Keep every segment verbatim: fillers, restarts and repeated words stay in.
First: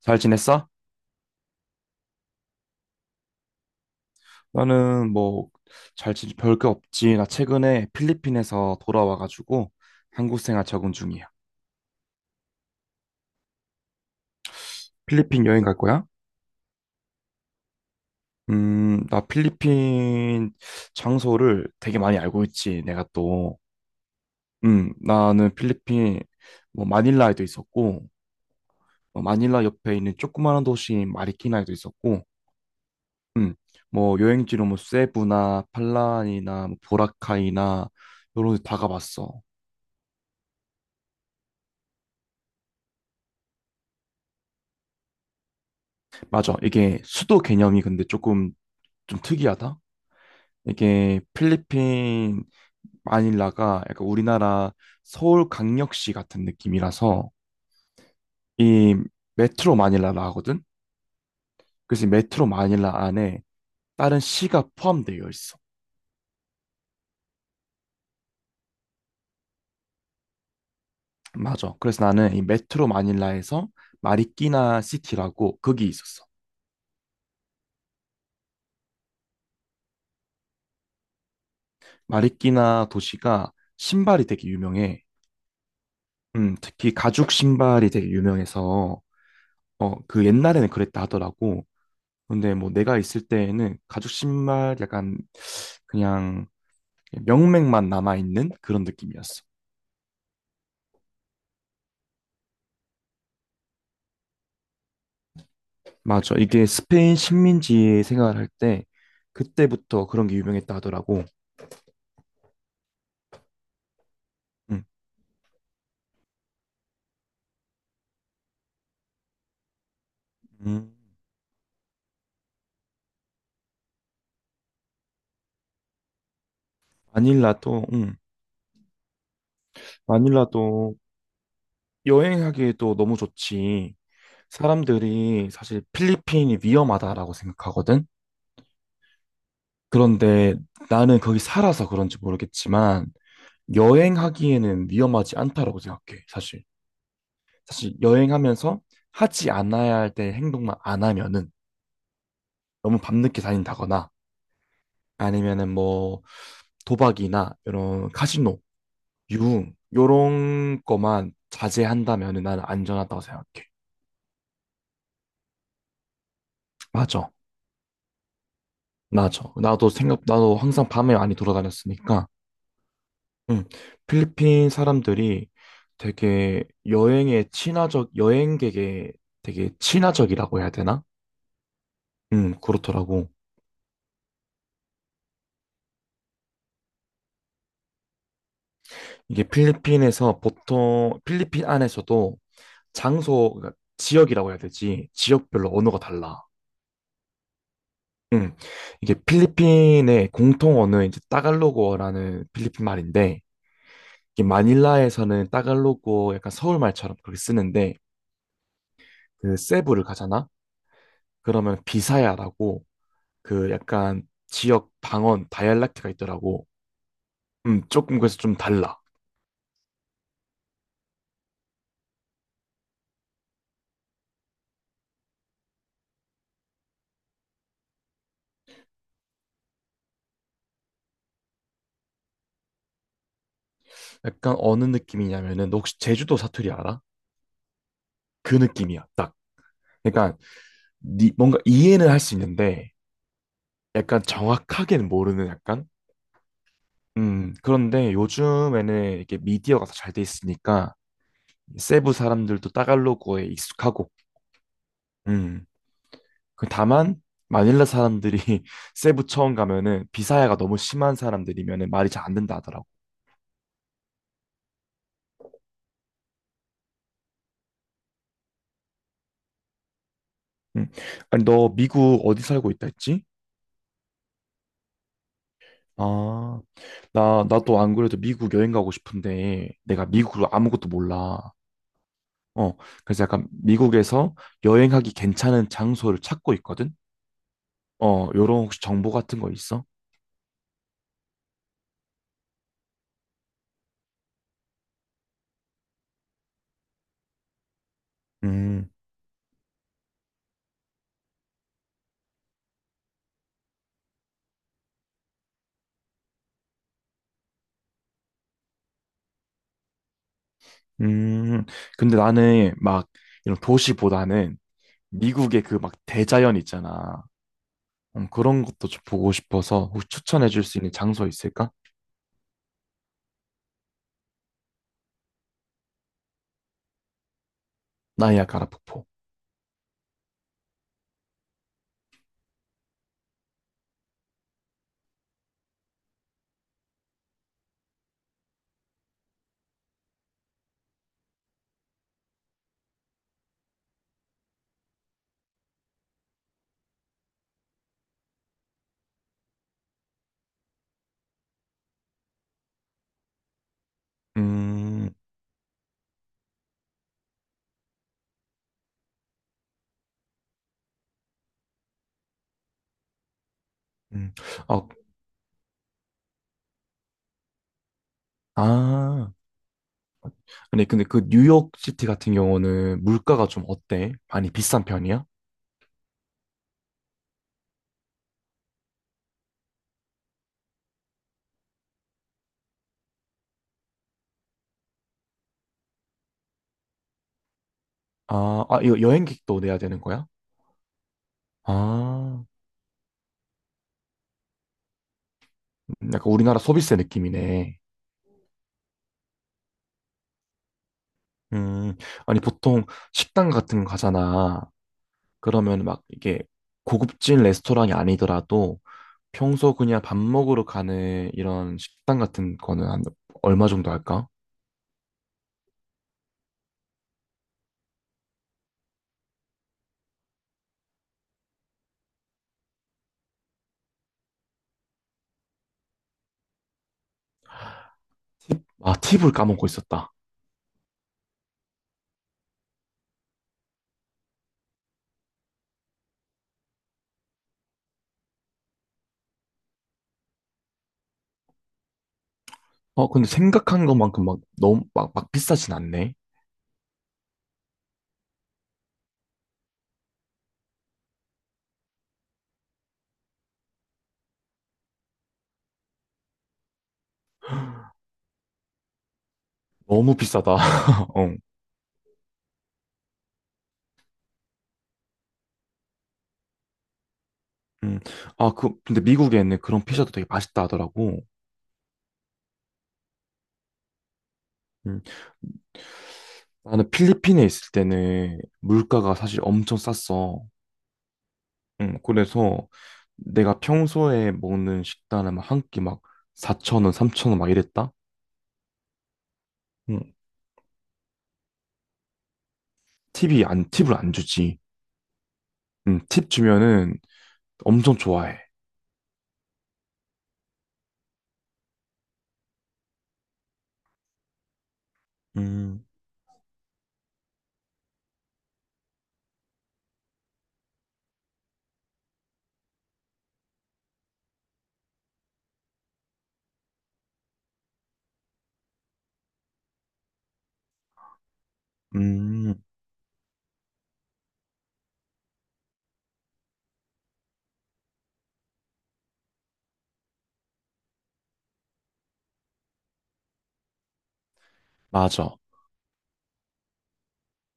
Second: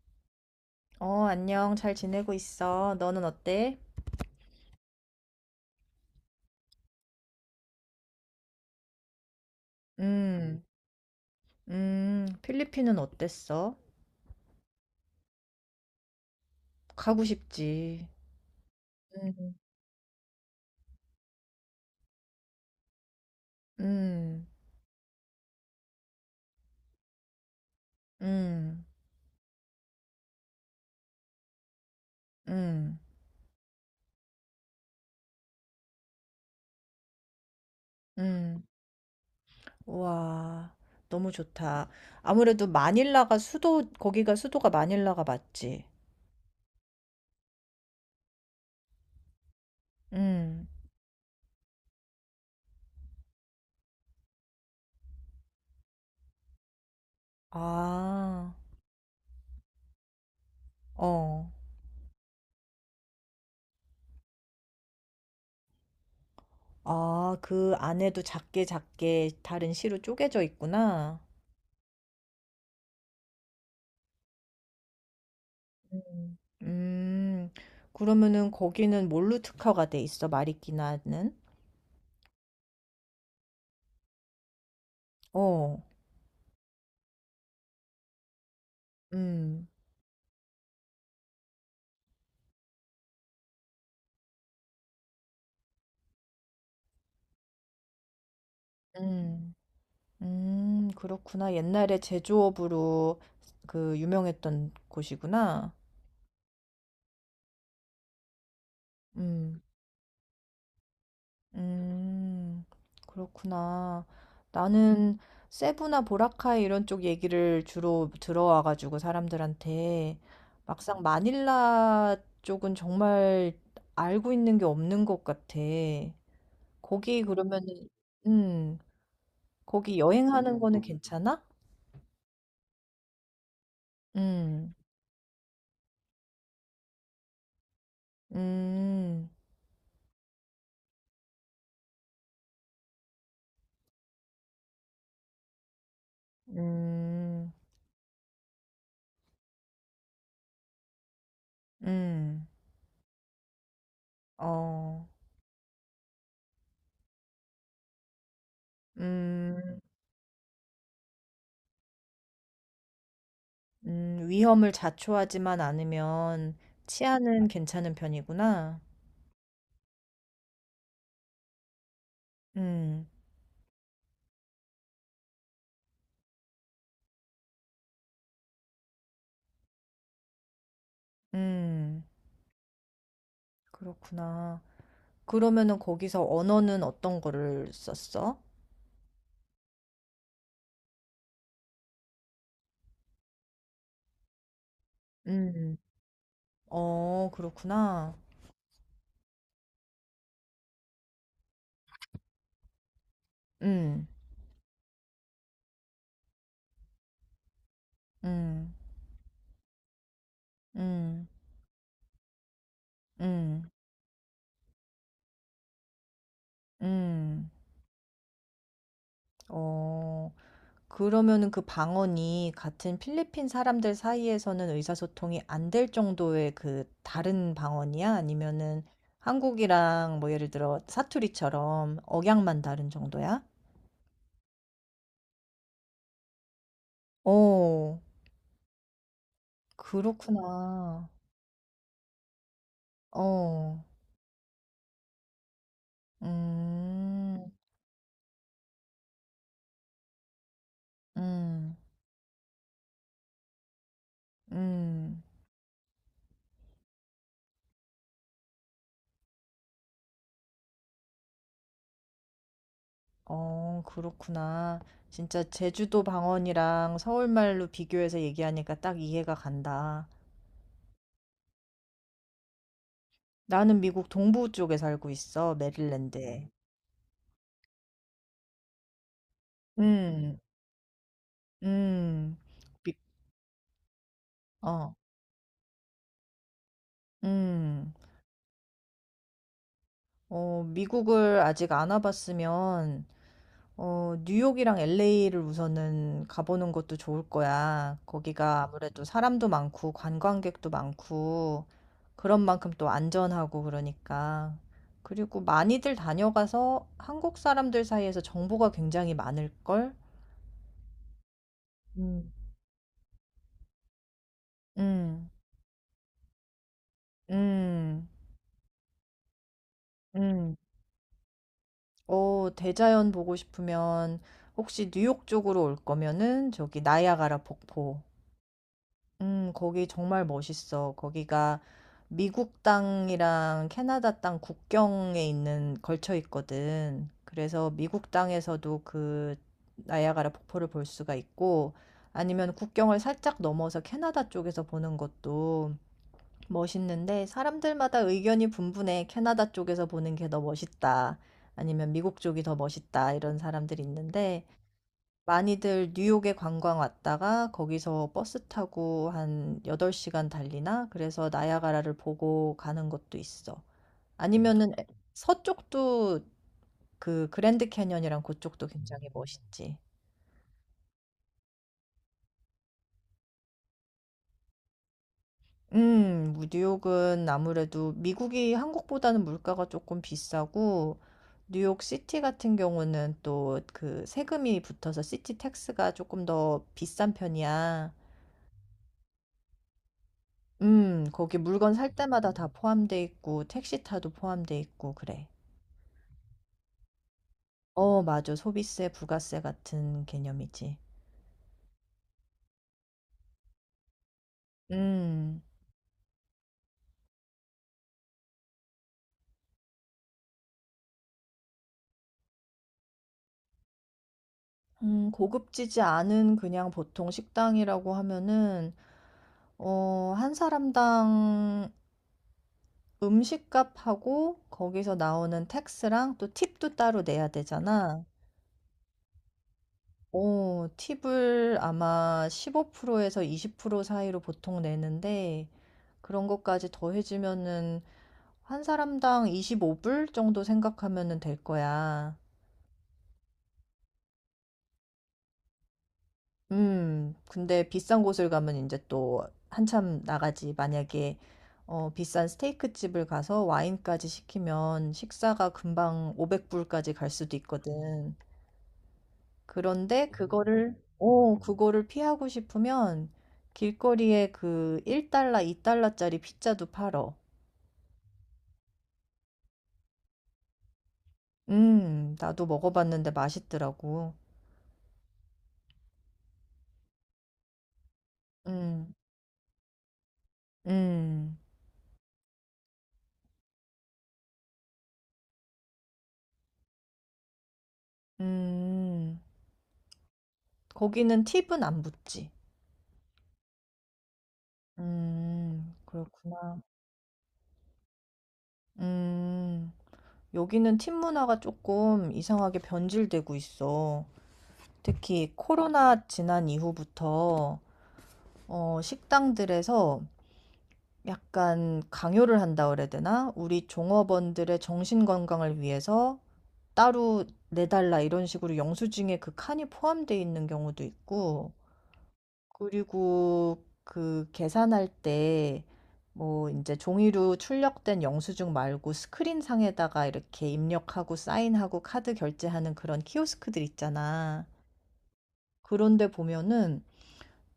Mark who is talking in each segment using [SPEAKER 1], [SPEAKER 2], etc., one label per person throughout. [SPEAKER 1] 잘 지냈어?
[SPEAKER 2] 어, 안녕. 잘 지내고 있어. 너는 어때?
[SPEAKER 1] 나는 뭐 잘 지내 별게 없지. 나 최근에 필리핀에서 돌아와가지고 한국
[SPEAKER 2] 음.
[SPEAKER 1] 생활 적응 중이야.
[SPEAKER 2] 음. 필리핀은 어땠어?
[SPEAKER 1] 필리핀 여행 갈 거야?
[SPEAKER 2] 가고 싶지.
[SPEAKER 1] 음, 나
[SPEAKER 2] 음.
[SPEAKER 1] 필리핀 장소를 되게 많이 알고 있지. 내가 또,
[SPEAKER 2] 음.
[SPEAKER 1] 음, 나는 필리핀 뭐 마닐라에도 있었고,
[SPEAKER 2] 음.
[SPEAKER 1] 어, 마닐라 옆에 있는 조그마한 도시인 마리키나에도 있었고,
[SPEAKER 2] 음.
[SPEAKER 1] 음, 뭐 여행지로 뭐 세부나 팔란이나 뭐 보라카이나 이런
[SPEAKER 2] 음.
[SPEAKER 1] 데 다 가봤어.
[SPEAKER 2] 와, 너무 좋다. 아무래도 마닐라가 수도, 거기가 수도가 마닐라가 맞지?
[SPEAKER 1] 맞아. 이게 수도 개념이 근데 조금 좀 특이하다.
[SPEAKER 2] 음.
[SPEAKER 1] 이게 필리핀 마닐라가 약간 우리나라 서울 강력시 같은 느낌이라서
[SPEAKER 2] 아.
[SPEAKER 1] 이 메트로 마닐라라 하거든.
[SPEAKER 2] 어.
[SPEAKER 1] 그래서 이 메트로 마닐라 안에 다른 시가 포함되어 있어.
[SPEAKER 2] 아, 그 안에도 작게 작게 다른 시로 쪼개져 있구나.
[SPEAKER 1] 맞아. 그래서 나는 이 메트로 마닐라에서 마리끼나 시티라고 거기 있었어.
[SPEAKER 2] 음. 음, 그러면은 거기는 뭘로 특화가 돼 있어? 마리끼나는?
[SPEAKER 1] 마리끼나 도시가 신발이 되게 유명해.
[SPEAKER 2] 어.
[SPEAKER 1] 음, 특히 가죽 신발이 되게 유명해서
[SPEAKER 2] 음.
[SPEAKER 1] 어, 그 옛날에는 그랬다 하더라고. 근데 뭐 내가 있을 때에는 가죽 신발 약간 그냥 명맥만 남아있는 그런 느낌이었어.
[SPEAKER 2] 음. 음, 그렇구나. 옛날에 제조업으로 그 유명했던 곳이구나.
[SPEAKER 1] 맞아. 이게 스페인 식민지 생활할 때
[SPEAKER 2] 음.
[SPEAKER 1] 그때부터 그런 게 유명했다 하더라고.
[SPEAKER 2] 음, 그렇구나.
[SPEAKER 1] 응.
[SPEAKER 2] 나는 세부나 보라카이 이런 쪽 얘기를 주로 들어와가지고 사람들한테
[SPEAKER 1] 음.
[SPEAKER 2] 막상 마닐라 쪽은 정말 알고 있는 게 없는 것 같아. 거기
[SPEAKER 1] 마닐라도,
[SPEAKER 2] 그러면은
[SPEAKER 1] 응.
[SPEAKER 2] 음. 거기 여행하는 거는
[SPEAKER 1] 마닐라도
[SPEAKER 2] 괜찮아?
[SPEAKER 1] 여행하기에도 너무 좋지.
[SPEAKER 2] 음.
[SPEAKER 1] 사람들이 사실 필리핀이 위험하다라고 생각하거든.
[SPEAKER 2] 음.
[SPEAKER 1] 그런데 나는 거기 살아서 그런지 모르겠지만 여행하기에는 위험하지 않다라고 생각해, 사실.
[SPEAKER 2] 음.
[SPEAKER 1] 사실 여행하면서 하지 않아야 할 때 행동만 안 하면은
[SPEAKER 2] 음.
[SPEAKER 1] 너무 밤늦게 다닌다거나
[SPEAKER 2] 어.
[SPEAKER 1] 아니면은 뭐 도박이나 이런 카지노, 유흥
[SPEAKER 2] 음.
[SPEAKER 1] 요런 거만 자제한다면은 나는 안전하다고 생각해.
[SPEAKER 2] 음. 위험을 자초하지만 않으면
[SPEAKER 1] 맞아.
[SPEAKER 2] 치안은 괜찮은 편이구나.
[SPEAKER 1] 맞아. 나도 생각 나도 항상 밤에 많이 돌아다녔으니까.
[SPEAKER 2] 음.
[SPEAKER 1] 응. 필리핀 사람들이 되게 여행에 친화적 여행객에 되게 친화적이라고 해야 되나?
[SPEAKER 2] 음,
[SPEAKER 1] 응, 그렇더라고.
[SPEAKER 2] 그렇구나. 그러면은 거기서 언어는 어떤 거를 썼어?
[SPEAKER 1] 이게 필리핀에서 보통 필리핀 안에서도 장소 그러니까 지역이라고 해야 되지 지역별로
[SPEAKER 2] 음.
[SPEAKER 1] 언어가 달라.
[SPEAKER 2] 어, 그렇구나.
[SPEAKER 1] 음, 이게 필리핀의 공통 언어는 이제 따갈로그어라는 필리핀 말인데
[SPEAKER 2] 음.
[SPEAKER 1] 이게 마닐라에서는 따갈로그어 약간 서울 말처럼 그렇게 쓰는데
[SPEAKER 2] 음.
[SPEAKER 1] 그 세부를 가잖아.
[SPEAKER 2] 음.
[SPEAKER 1] 그러면 비사야라고
[SPEAKER 2] 음.
[SPEAKER 1] 그 약간 지역 방언 다이알렉트가 있더라고.
[SPEAKER 2] 음.
[SPEAKER 1] 음, 조금 그래서 좀 달라.
[SPEAKER 2] 어. 그러면은 그 방언이 같은 필리핀 사람들 사이에서는 의사소통이 안 될 정도의 그 다른 방언이야? 아니면은 한국이랑 뭐 예를 들어 사투리처럼 억양만 다른 정도야?
[SPEAKER 1] 약간 어느 느낌이냐면은 너 혹시 제주도 사투리 알아?
[SPEAKER 2] 어,
[SPEAKER 1] 그 느낌이야, 딱. 그러니까
[SPEAKER 2] 그렇구나.
[SPEAKER 1] 니- 뭔가 이해는 할 수 있는데
[SPEAKER 2] 어.
[SPEAKER 1] 약간 정확하게는 모르는 약간
[SPEAKER 2] 음.
[SPEAKER 1] 음 그런데 요즘에는 이렇게 미디어가 더 잘 돼 있으니까
[SPEAKER 2] 음.
[SPEAKER 1] 세부 사람들도 따갈로그에 익숙하고
[SPEAKER 2] 음.
[SPEAKER 1] 음그 다만 마닐라 사람들이 세부 처음 가면은 비사야가 너무 심한 사람들이면은 말이 잘 안 된다 하더라고.
[SPEAKER 2] 어, 그렇구나. 진짜 제주도 방언이랑 서울말로 비교해서 얘기하니까 딱 이해가 간다.
[SPEAKER 1] 음 아니, 너 미국 어디 살고 있다 했지?
[SPEAKER 2] 나는 미국 동부 쪽에 살고 있어, 메릴랜드에.
[SPEAKER 1] 아, 나, 나도 안 그래도 미국 여행 가고 싶은데 내가
[SPEAKER 2] 음.
[SPEAKER 1] 미국으로 아무것도 몰라.
[SPEAKER 2] 음.
[SPEAKER 1] 어,
[SPEAKER 2] 미
[SPEAKER 1] 그래서 약간 미국에서
[SPEAKER 2] 어.
[SPEAKER 1] 여행하기 괜찮은 장소를 찾고 있거든?
[SPEAKER 2] 음.
[SPEAKER 1] 어, 요런 혹시 정보 같은 거 있어?
[SPEAKER 2] 어, 미국을 아직 안 와 봤으면 어, 뉴욕이랑 엘에이를 우선은 가보는 것도 좋을 거야. 거기가
[SPEAKER 1] 음.
[SPEAKER 2] 아무래도 사람도 많고 관광객도 많고 그런 만큼 또 안전하고 그러니까. 그리고 많이들 다녀가서 한국 사람들 사이에서 정보가 굉장히 많을 걸?
[SPEAKER 1] 음. 근데
[SPEAKER 2] 음.
[SPEAKER 1] 나는 막 이런 도시보다는
[SPEAKER 2] 음.
[SPEAKER 1] 미국의 그 막 대자연 있잖아.
[SPEAKER 2] 음.
[SPEAKER 1] 음, 그런 것도 좀 보고 싶어서 혹시 추천해
[SPEAKER 2] 음.
[SPEAKER 1] 줄 수 있는 장소 있을까?
[SPEAKER 2] 어, 대자연 보고 싶으면 혹시 뉴욕 쪽으로 올 거면은 저기 나이아가라 폭포.
[SPEAKER 1] 나이아가라 폭포.
[SPEAKER 2] 음, 거기 정말 멋있어. 거기가 미국 땅이랑 캐나다 땅 국경에 있는 걸쳐 있거든. 그래서 미국 땅에서도 그 나이아가라 폭포를 볼 수가 있고 아니면 국경을 살짝 넘어서 캐나다 쪽에서 보는 것도 멋있는데 사람들마다 의견이 분분해. 캐나다 쪽에서 보는 게 더 멋있다. 아니면 미국 쪽이 더 멋있다. 이런 사람들이 있는데
[SPEAKER 1] 음.
[SPEAKER 2] 많이들 뉴욕에 관광 왔다가 거기서 버스 타고 한 여덟 시간 달리나? 그래서 나야가라를 보고 가는 것도 있어. 음.
[SPEAKER 1] 음.
[SPEAKER 2] 아니면은 에-
[SPEAKER 1] 어.
[SPEAKER 2] 서쪽도 그 그랜드 캐니언이랑 그쪽도 굉장히
[SPEAKER 1] 아.
[SPEAKER 2] 멋있지.
[SPEAKER 1] 근데, 근데 그 뉴욕 시티 같은 경우는 물가가 좀 어때? 많이 비싼 편이야?
[SPEAKER 2] 음. 뭐 뉴욕은 아무래도 미국이 한국보다는 물가가 조금 비싸고 뉴욕 시티 같은 경우는 또 그 세금이 붙어서 시티 택스가 조금 더 비싼 편이야.
[SPEAKER 1] 아, 아, 이거 여행객도 내야 되는 거야?
[SPEAKER 2] 음. 거기 물건 살 때마다
[SPEAKER 1] 아.
[SPEAKER 2] 다 포함돼 있고 택시 타도 포함돼 있고 그래.
[SPEAKER 1] 음, 약간 우리나라 소비세 느낌이네.
[SPEAKER 2] 어, 맞아. 소비세, 부가세 같은 개념이지.
[SPEAKER 1] 음. 아니, 보통 식당 같은 거 가잖아.
[SPEAKER 2] 음.
[SPEAKER 1] 그러면 막 이게 고급진 레스토랑이 아니더라도 평소 그냥 밥 먹으러 가는 이런 식당 같은 거는 한 얼마 정도 할까?
[SPEAKER 2] 음, 고급지지 않은 그냥 보통 식당이라고 하면은 어, 한 사람당 음식값하고 거기서 나오는 택스랑 또 팁도 따로 내야 되잖아.
[SPEAKER 1] 팁? 아, 팁을 까먹고 있었다.
[SPEAKER 2] 어, 팁을 아마 십오 프로에서 이십 프로 사이로 보통 내는데 그런 것까지 더해지면은 한 사람당 이십오 불 정도 생각하면은 될 거야.
[SPEAKER 1] 어, 근데 생각한 것만큼 막 너무 막, 막 비싸진 않네.
[SPEAKER 2] 음, 근데 비싼 곳을 가면 이제 또 한참 나가지. 만약에 어, 비싼 스테이크 집을 가서 와인까지 시키면 식사가 금방 오백 불까지 갈 수도 있거든. 그런데
[SPEAKER 1] 너무 비싸다.
[SPEAKER 2] 그거를
[SPEAKER 1] 어.
[SPEAKER 2] 어, 그거를 피하고 싶으면 길거리에 그 일 달러, 이 달러짜리 피자도 팔어.
[SPEAKER 1] 음. 아, 그, 근데 미국에는 그런 피자도 되게 맛있다 하더라고.
[SPEAKER 2] 음, 나도 먹어봤는데 맛있더라고.
[SPEAKER 1] 음. 나는 필리핀에 있을 때는
[SPEAKER 2] 음.
[SPEAKER 1] 물가가 사실 엄청 쌌어.
[SPEAKER 2] 음.
[SPEAKER 1] 음, 그래서 내가 평소에 먹는 식단은 막 한 끼 막 사천 원, 삼천 원 막 이랬다?
[SPEAKER 2] 음.
[SPEAKER 1] 음.
[SPEAKER 2] 거기는 팁은 안 붙지.
[SPEAKER 1] 팁이 안, 팁을 안 주지.
[SPEAKER 2] 음,
[SPEAKER 1] 음, 팁
[SPEAKER 2] 그렇구나.
[SPEAKER 1] 주면은 엄청 좋아해.
[SPEAKER 2] 음, 여기는 팁 문화가 조금 이상하게 변질되고 있어. 특히
[SPEAKER 1] 음.
[SPEAKER 2] 코로나 지난 이후부터 어, 식당들에서 약간 강요를 한다 그래야 되나? 우리 종업원들의 정신 건강을 위해서 따로 내달라 이런 식으로 영수증에 그 칸이 포함되어 있는 경우도 있고,
[SPEAKER 1] 음.
[SPEAKER 2] 그리고 그 계산할 때 뭐 이제 종이로 출력된 영수증 말고 스크린 상에다가 이렇게 입력하고 사인하고 카드 결제하는 그런 키오스크들 있잖아.
[SPEAKER 1] 맞아.
[SPEAKER 2] 그런데 보면은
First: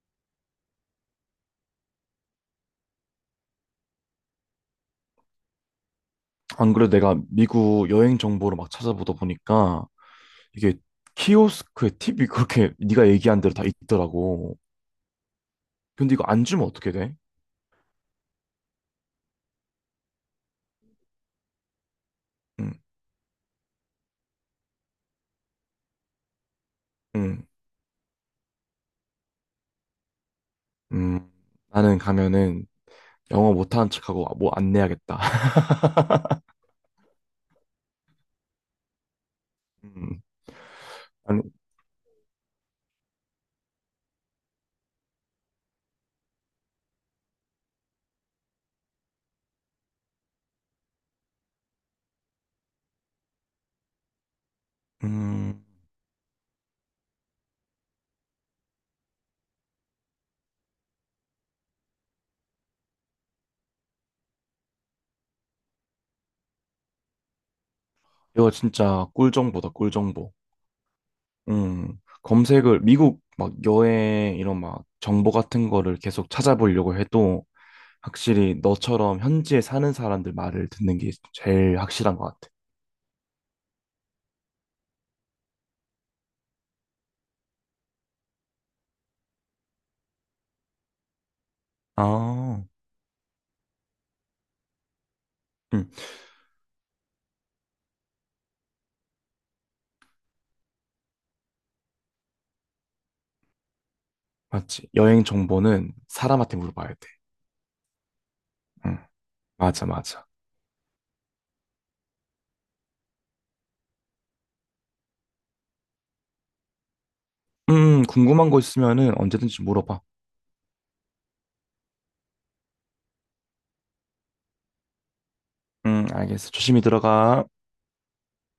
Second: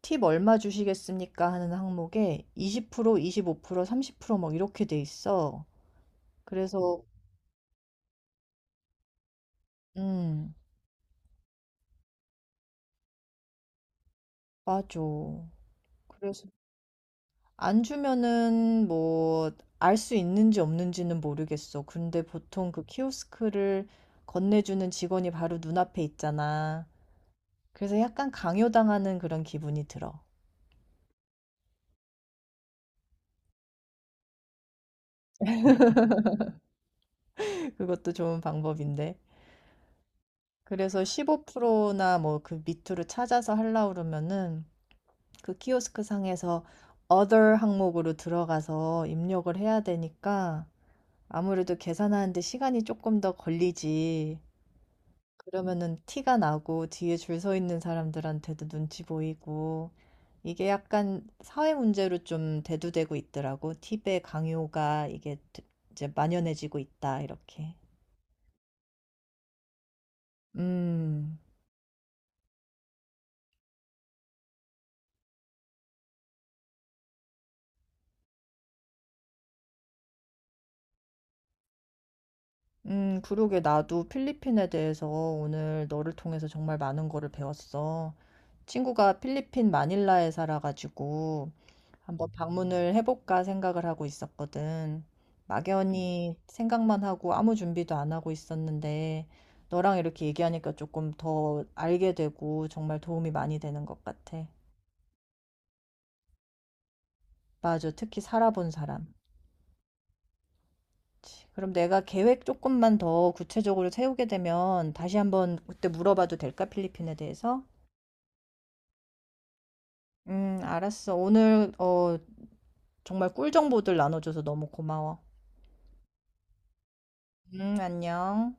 [SPEAKER 2] 팁 얼마 주시겠습니까 하는 항목에 이십 프로, 이십오 프로, 삼십 프로 막 이렇게 돼 있어.
[SPEAKER 1] 안 그래도
[SPEAKER 2] 그래서
[SPEAKER 1] 내가 미국 여행 정보를 막 찾아보다 보니까
[SPEAKER 2] 음,
[SPEAKER 1] 이게 키오스크에 팁이 그렇게 네가 얘기한 대로 다 있더라고.
[SPEAKER 2] 맞아.
[SPEAKER 1] 근데 이거 안
[SPEAKER 2] 그래서
[SPEAKER 1] 주면 어떻게 돼?
[SPEAKER 2] 안 주면은 뭐 알 수 있는지 없는지는 모르겠어. 근데 보통
[SPEAKER 1] 응.
[SPEAKER 2] 그 키오스크를 건네주는 직원이 바로 눈앞에 있잖아.
[SPEAKER 1] 응.
[SPEAKER 2] 그래서 약간 강요당하는 그런 기분이 들어.
[SPEAKER 1] 음. 나는 가면은 영어 못하는 척하고 뭐 안 내야겠다.
[SPEAKER 2] 그것도 좋은 방법인데.
[SPEAKER 1] 음.
[SPEAKER 2] 그래서
[SPEAKER 1] 아니.
[SPEAKER 2] 십오 프로나 뭐 그 밑으로 찾아서 하려고 그러면은 그 키오스크 상에서 other 항목으로 들어가서 입력을 해야 되니까 아무래도 계산하는데 시간이 조금 더 걸리지.
[SPEAKER 1] 음.
[SPEAKER 2] 그러면은 티가 나고 뒤에 줄 서 있는 사람들한테도 눈치 보이고 이게 약간 사회 문제로 좀 대두되고 있더라고. 팁의 강요가 이게 드 이제 만연해지고 있다 이렇게.
[SPEAKER 1] 이거 진짜 꿀정보다 꿀정보.
[SPEAKER 2] 음.
[SPEAKER 1] 음, 검색을 미국 막 여행 이런 막 정보 같은 거를 계속 찾아보려고 해도 확실히 너처럼 현지에 사는 사람들 말을 듣는 게 제일 확실한 것 같아.
[SPEAKER 2] 음, 그러게 나도 필리핀에 대해서 오늘 너를 통해서 정말 많은 거를 배웠어. 친구가 필리핀 마닐라에 살아 가지고 한번
[SPEAKER 1] 아.
[SPEAKER 2] 방문을 해볼까 생각을 하고 있었거든.
[SPEAKER 1] 음.
[SPEAKER 2] 막연히 생각만 하고 아무 준비도 안 하고 있었는데, 너랑 이렇게 얘기하니까 조금 더 알게 되고 정말 도움이 많이 되는 것 같아.
[SPEAKER 1] 맞지. 여행 정보는 사람한테 물어봐야 돼.
[SPEAKER 2] 맞아. 특히 살아본
[SPEAKER 1] 음.
[SPEAKER 2] 사람.
[SPEAKER 1] 맞아, 맞아.
[SPEAKER 2] 그치. 그럼 내가 계획 조금만 더 구체적으로 세우게 되면 다시 한번 그때 물어봐도 될까? 필리핀에 대해서?
[SPEAKER 1] 음, 궁금한 거 있으면은 언제든지 물어봐.
[SPEAKER 2] 음, 알았어. 오늘 어, 정말 꿀 정보들 나눠줘서 너무 고마워.
[SPEAKER 1] 음, 알겠어. 조심히 들어가.
[SPEAKER 2] 음, 안녕.